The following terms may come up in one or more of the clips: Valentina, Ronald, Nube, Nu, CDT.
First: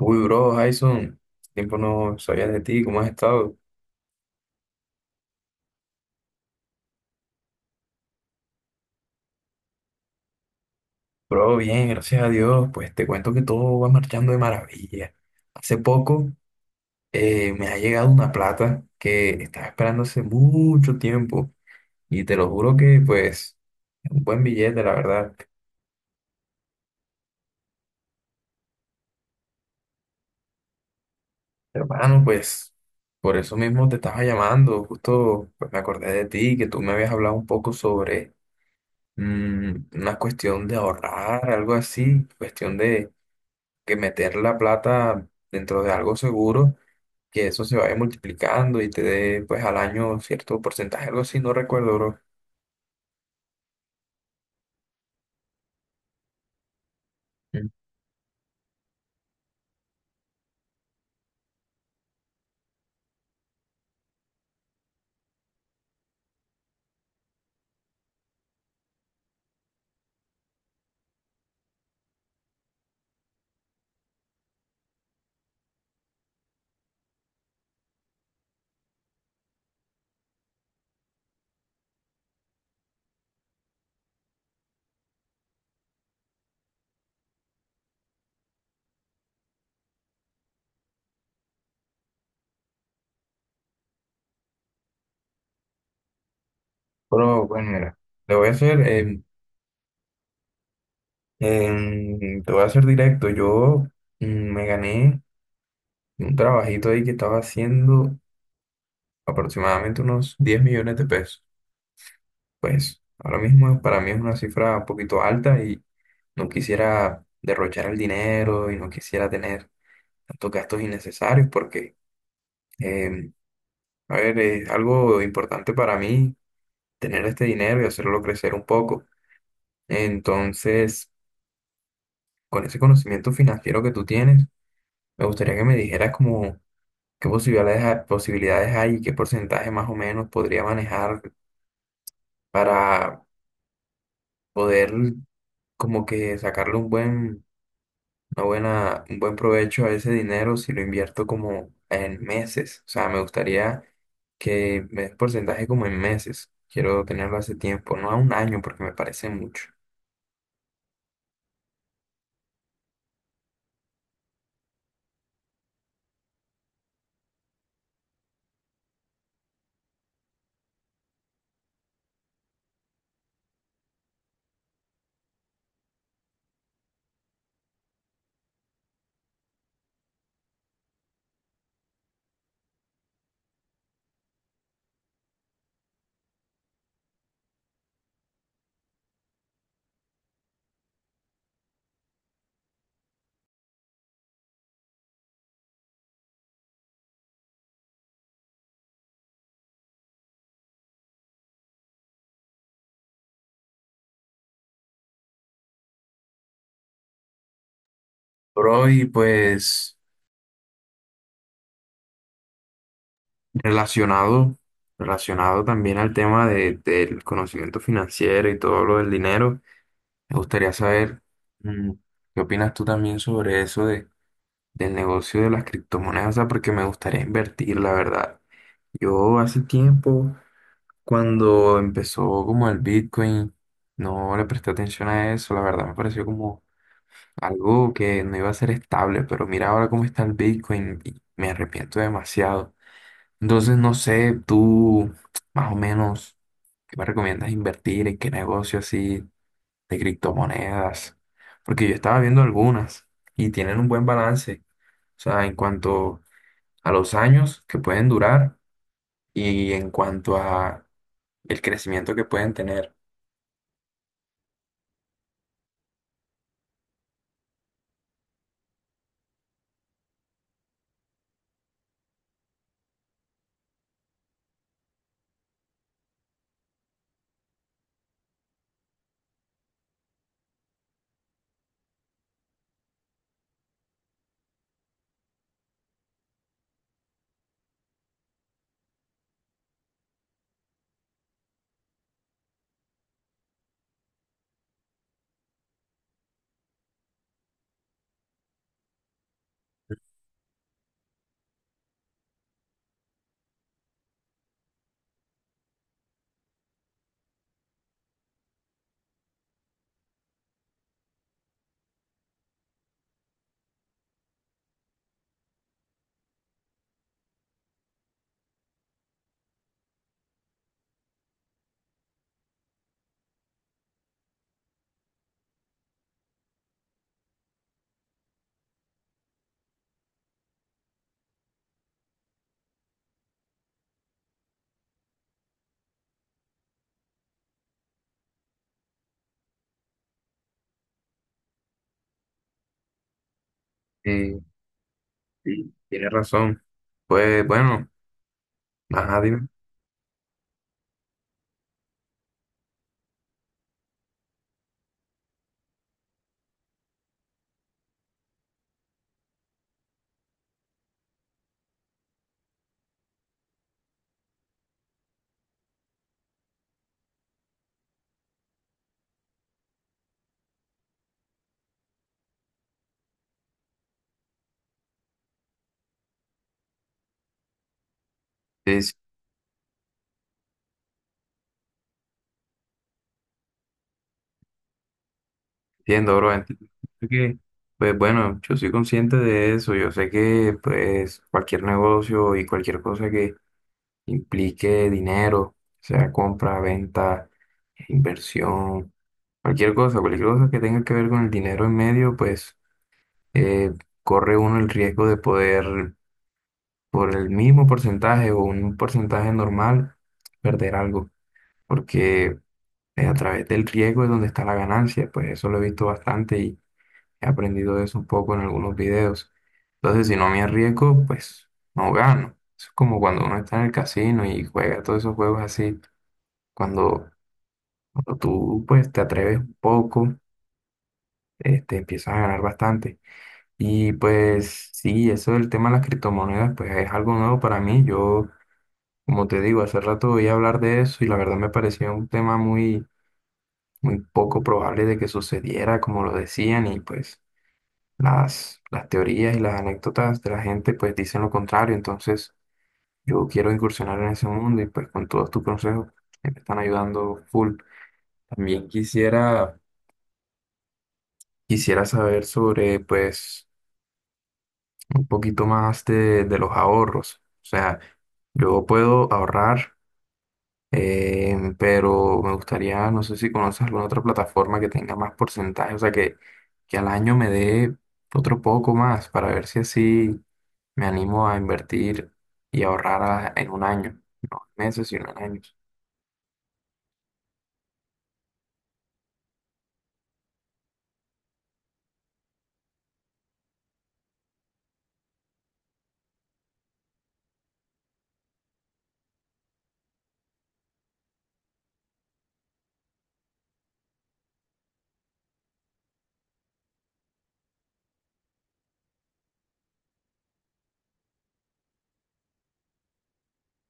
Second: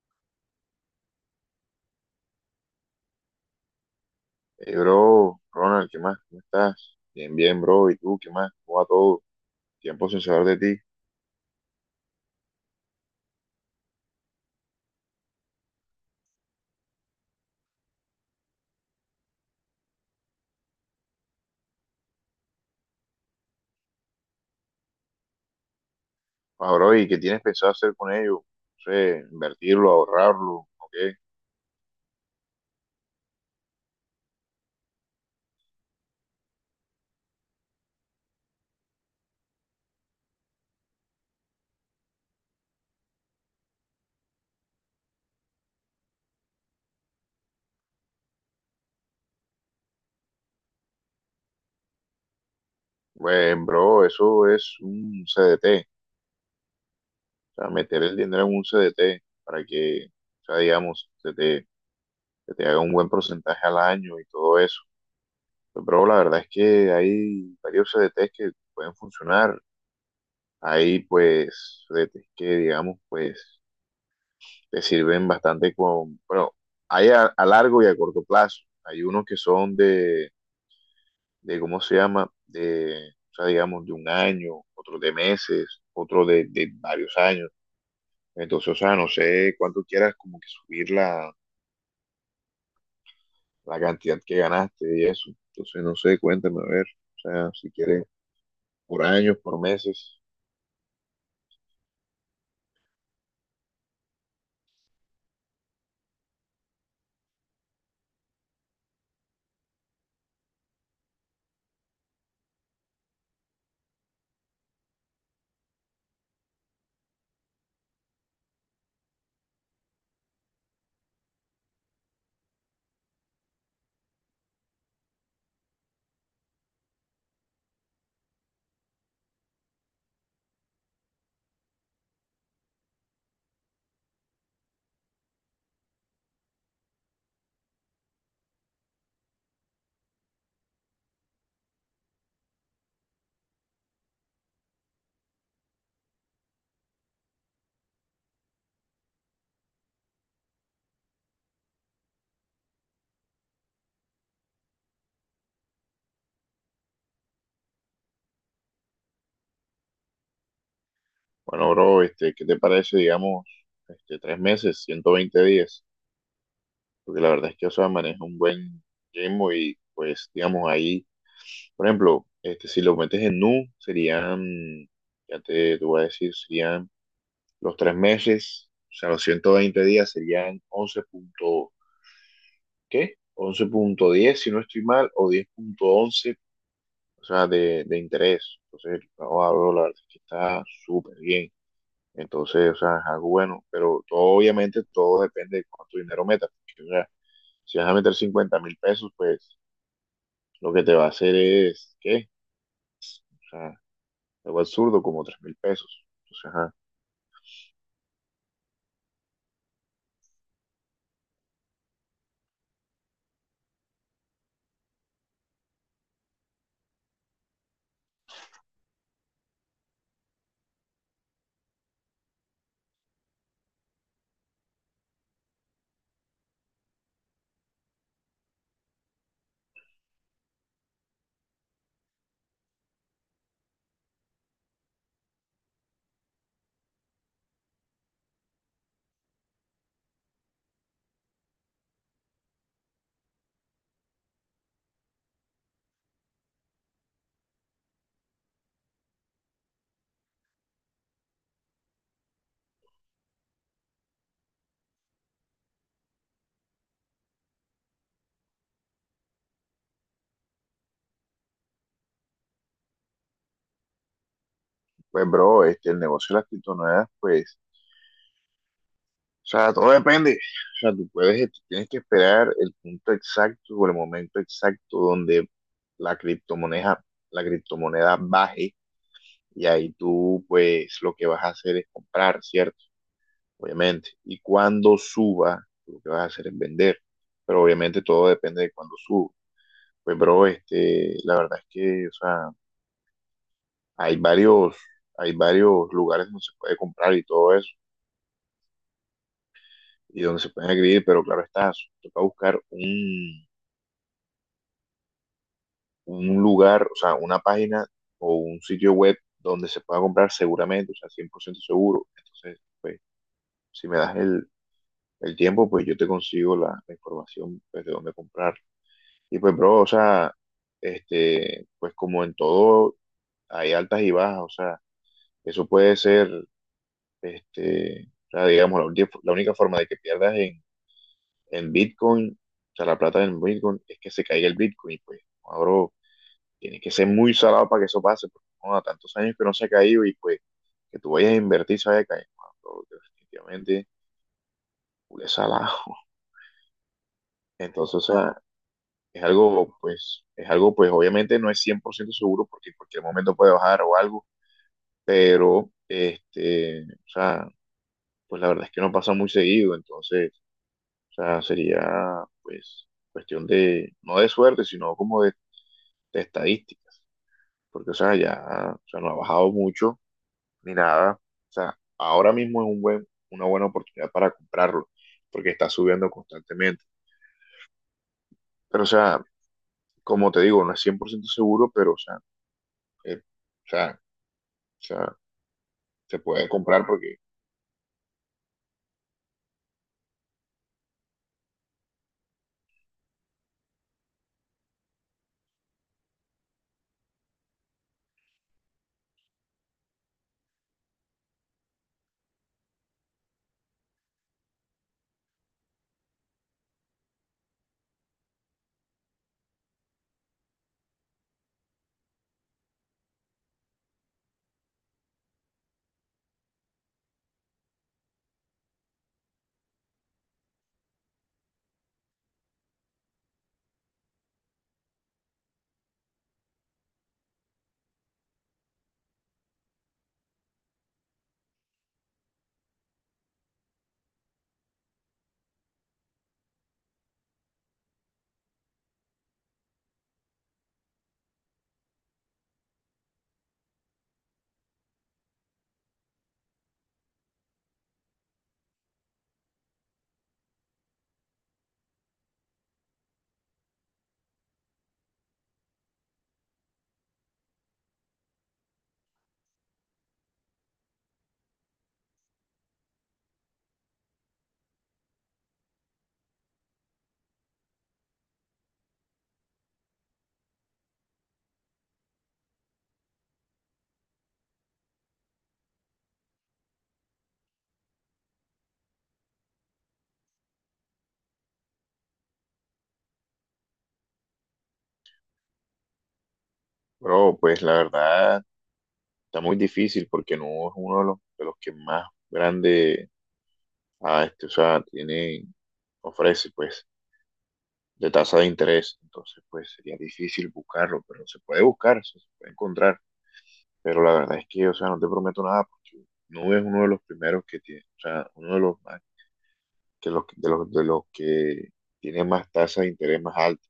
Uy, bro, Jason, tiempo no sabía de ti, ¿cómo has estado? Hey, bro, Ronald, ¿qué más? ¿Cómo estás? Bien, bien, bro. ¿Y tú, qué más? ¿Cómo va todo? Tiempo sin saber de ti. Bro, bien, gracias a Dios, pues te cuento que todo va marchando de maravilla. Hace poco me ha llegado una plata que estaba esperando hace mucho tiempo y te lo juro que pues es un buen billete, la verdad. Ah, bro, ¿y qué tienes pensado hacer con ello? No sé, invertirlo, ahorrarlo, ¿o qué? Hermano, pues por eso mismo te estaba llamando, justo pues, me acordé de ti, que tú me habías hablado un poco sobre una cuestión de ahorrar, algo así, cuestión de que meter la plata dentro de algo seguro, que eso se vaya multiplicando y te dé pues al año cierto porcentaje, algo así, no recuerdo, bro. Pues, bro, eso es un CDT. O Mm. sea, meter el dinero en un CDT para que, o sea, digamos, se te haga un buen porcentaje al año y todo eso. Pues, bro, la verdad es que hay varios CDTs que pueden funcionar. Hay, pues, CDTs que, digamos, pues te sirven bastante con, bueno, hay a largo y a corto plazo. Hay unos que son ¿cómo se llama? De, o sea, digamos, de un año, otros de meses, otros de varios años. Entonces, o sea, no sé cuánto quieras como que subir la cantidad que ganaste y eso. Entonces, no sé, cuéntame, a ver, o Pero sea, bueno, si mira, quieres, lo voy a hacer, por años, por meses. Te voy a hacer directo. Yo me gané un trabajito ahí que estaba haciendo aproximadamente unos 10.000.000 de pesos. Pues ahora mismo para mí es una cifra un poquito alta y no quisiera derrochar el dinero y no quisiera tener tantos gastos innecesarios porque em, a ver, es algo importante para mí tener este dinero y hacerlo crecer un poco. Entonces, con ese conocimiento financiero que tú tienes, me gustaría que me dijeras como qué posibilidades, posibilidades hay y qué porcentaje más o menos podría manejar para poder como que sacarle un buen, una buena, un buen provecho a ese dinero si lo invierto como en meses. O sea, me gustaría que me des porcentaje como en meses. Quiero tenerlo hace tiempo, no a un año porque me parece mucho. Bueno, bro, ¿qué te parece, digamos, 3 meses, 120 días? Porque la verdad es que Osa maneja un buen ritmo y pues digamos ahí, por ejemplo, si lo metes en Nu, serían, ya te voy a decir, serían los 3 meses, o sea, los 120 días serían ¿Qué? 11,10 si no estoy mal, o 10,11, o sea, de interés. Entonces, el trabajo, bro, la verdad es que está súper bien. Entonces, o sea, es algo bueno, pero todo, obviamente todo depende de cuánto dinero metas. Porque, o sea, si vas a meter 50.000 pesos, pues lo que te va a hacer es, ¿qué? O sea, algo absurdo, como 3.000 pesos. Entonces, ajá. Bro, y pues relacionado, relacionado también al tema de, del conocimiento financiero y todo lo del dinero, me gustaría saber mm, qué opinas tú también sobre eso de, del negocio de las criptomonedas, o sea, porque me gustaría invertir, la verdad. Yo hace tiempo, cuando empezó como el Bitcoin, no le presté atención a eso, la verdad me pareció como algo que no iba a ser estable, pero mira ahora cómo está el Bitcoin y me arrepiento demasiado. Entonces, no sé, tú más o menos, ¿qué me recomiendas invertir? ¿En qué negocio así de criptomonedas? Porque yo estaba viendo algunas y tienen un buen balance. O sea, en cuanto a los años que pueden durar y en cuanto a el crecimiento que pueden tener. Pues, bro, el negocio de las criptomonedas, pues, o sea, todo depende. O sea, tú tienes que esperar el punto exacto o el momento exacto donde la criptomoneda, la criptomoneda baje, y ahí tú, pues, lo que vas a hacer es comprar, ¿cierto? Obviamente. Y cuando suba, lo que vas a hacer es vender. Pero obviamente todo depende de cuando suba. Pues, bro, la verdad es que, o sea, hay varios, hay varios lugares donde se puede comprar y todo eso, y donde se pueden adquirir, pero claro está, toca buscar un lugar, o sea, una página o un sitio web donde se pueda comprar seguramente, o sea, 100% seguro. Entonces, pues, si me das el tiempo, pues yo te consigo la información, pues, de dónde comprar. Y pues, bro, o sea, pues como en todo, hay altas y bajas, o sea, eso puede ser, o sea, digamos, la única forma de que pierdas en, Bitcoin, o sea, la plata en Bitcoin, es que se caiga el Bitcoin. Pues, ahora tiene que ser muy salado para que eso pase, porque bueno, tantos años que no se ha caído y pues que tú vayas a invertir se vaya a caer, mano, bro, definitivamente, Eh, es sí, salado. tienes razón. Pues bueno, Entonces, o sea, ajá, es dime. algo, pues, es algo, pues, obviamente no es 100% seguro porque en cualquier momento puede bajar o algo, pero, o sea, pues la verdad es que no pasa muy seguido. Entonces, o sea, sería, pues, cuestión de, no de suerte, sino como de estadísticas, porque, o sea, ya, o sea, no ha bajado mucho ni nada. O sea, ahora mismo es una buena oportunidad para comprarlo, porque está subiendo constantemente. Sí, Pero, o sí. sea, como te digo, no es 100% seguro, pero, eh, o sea, o sea, Entiendo, se bro. puede Entiendo comprar porque, que, pues bueno, yo soy consciente de eso. Yo sé que, pues, cualquier negocio y cualquier cosa que implique dinero, sea compra, venta, inversión, cualquier cosa que tenga que ver con el dinero en medio, pues, eh, corre uno el riesgo de poder, por el mismo porcentaje o un porcentaje normal, perder algo. Porque a través del riesgo es donde está la ganancia. Pues eso lo he visto bastante. He aprendido eso un poco en algunos videos. Entonces, si no me arriesgo, pues no gano. Eso es como cuando uno está en el casino y juega todos esos juegos así. Cuando, cuando tú pues te atreves un poco, este, empiezas a ganar bastante. Y pues sí, eso del tema de las criptomonedas, pues es algo nuevo para mí. Yo, como te digo, hace rato voy a hablar de eso y la verdad me parecía un tema muy, muy poco probable de que sucediera, como lo decían, y pues. Las teorías y las anécdotas de la gente pues dicen lo contrario, entonces yo quiero incursionar en ese mundo y pues con todos tus consejos que me están ayudando full. También quisiera, quisiera saber sobre pues un poquito más de los ahorros. O sea, yo puedo ahorrar. Em, pero me gustaría, no sé si conoces alguna otra plataforma que tenga más porcentaje, o sea, que al año me dé otro poco más para ver si así me animo a invertir y ahorrar en un año, no en meses, sino en años. bro, pues la verdad está muy difícil porque no es uno de los, que más grande, o sea, ofrece, pues, de tasa de interés. Entonces, pues sería difícil buscarlo, pero se puede buscar, se puede encontrar. Pero la verdad es que, o sea, no te prometo nada porque Nube es uno de los primeros que tiene, o sea, uno de los más, que los, de los, de los que tiene más tasa de interés más alta.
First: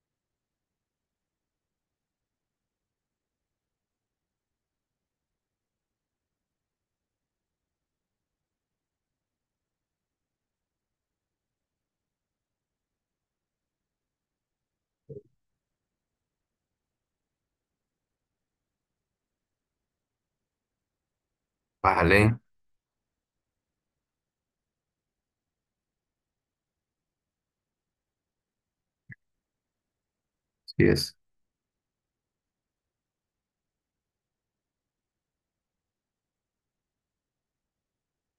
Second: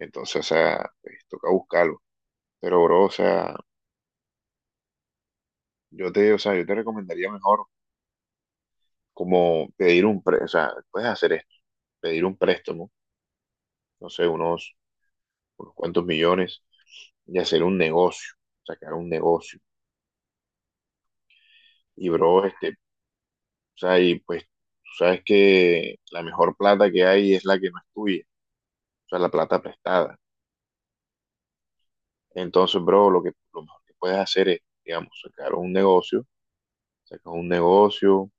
Entonces, o sea, pues toca buscarlo. Pero, bro, o sea, yo te recomendaría mejor como pedir un préstamo, o sea, puedes hacer esto, pedir un préstamo, no sé, unos cuantos millones y hacer un negocio, sacar un negocio. Y, Vale, bro, o sea, y pues tú sabes que la mejor plata que hay es la que no es tuya, o sea, la plata prestada. sí es. Entonces, bro, lo mejor que puedes hacer es, digamos, sacar un negocio, sacas un negocio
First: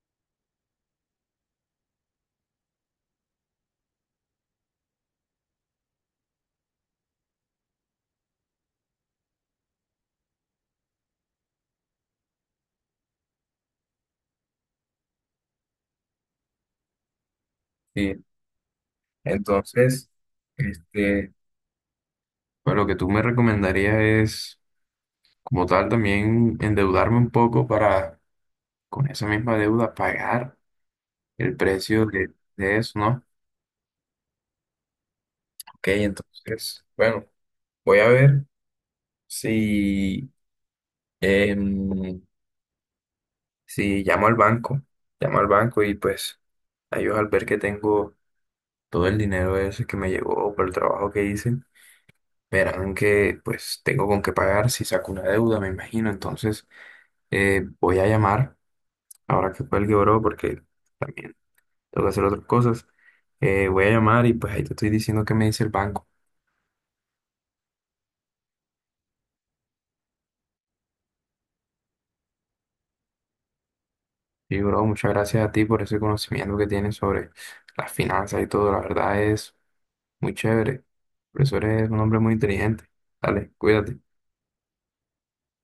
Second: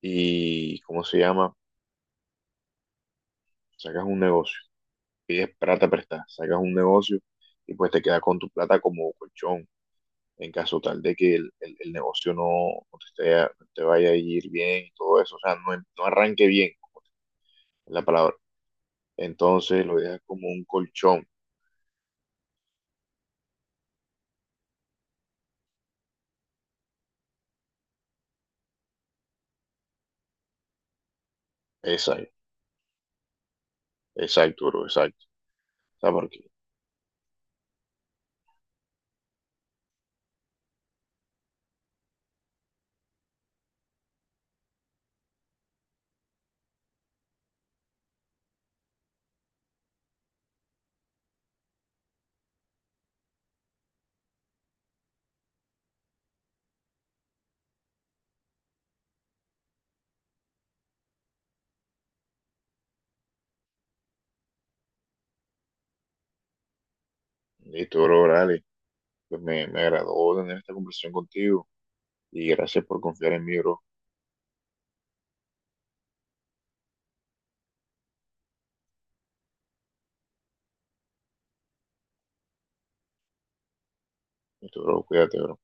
y, ¿cómo se llama? Sacas un negocio, pides plata prestada, sacas un negocio, y pues te quedas con tu plata como colchón en caso tal de que el negocio no, no te, no te vaya a ir bien y todo eso, o sea, no arranque bien, es la Sí. palabra. Entonces lo Entonces, dejas como un colchón, este, pues lo que tú me recomendarías es, como tal, también endeudarme un poco para, con esa misma deuda, pagar el precio esa, de eso, ¿no? exacto, bro, exacto. Ok, ¿Sabes por qué? entonces, bueno, voy a ver si, em, si llamo al banco, llamo al banco y pues a ellos al ver que tengo todo el dinero ese que me llegó por el trabajo que hice, verán que pues tengo con qué pagar si saco una deuda, me imagino. Entonces, voy a llamar, ahora que cuelgue, bro, porque también tengo que hacer otras cosas. Voy a llamar y pues ahí te estoy diciendo qué me dice el banco. Listo, bro, dale. Pues me agradó tener esta conversación contigo y gracias por confiar en mí, bro. Sí, bro, muchas gracias a ti por ese conocimiento que tienes sobre las finanzas y todo. La verdad es muy chévere. Por eso eres un hombre muy inteligente. Dale, cuídate. Listo, bro, cuídate, bro.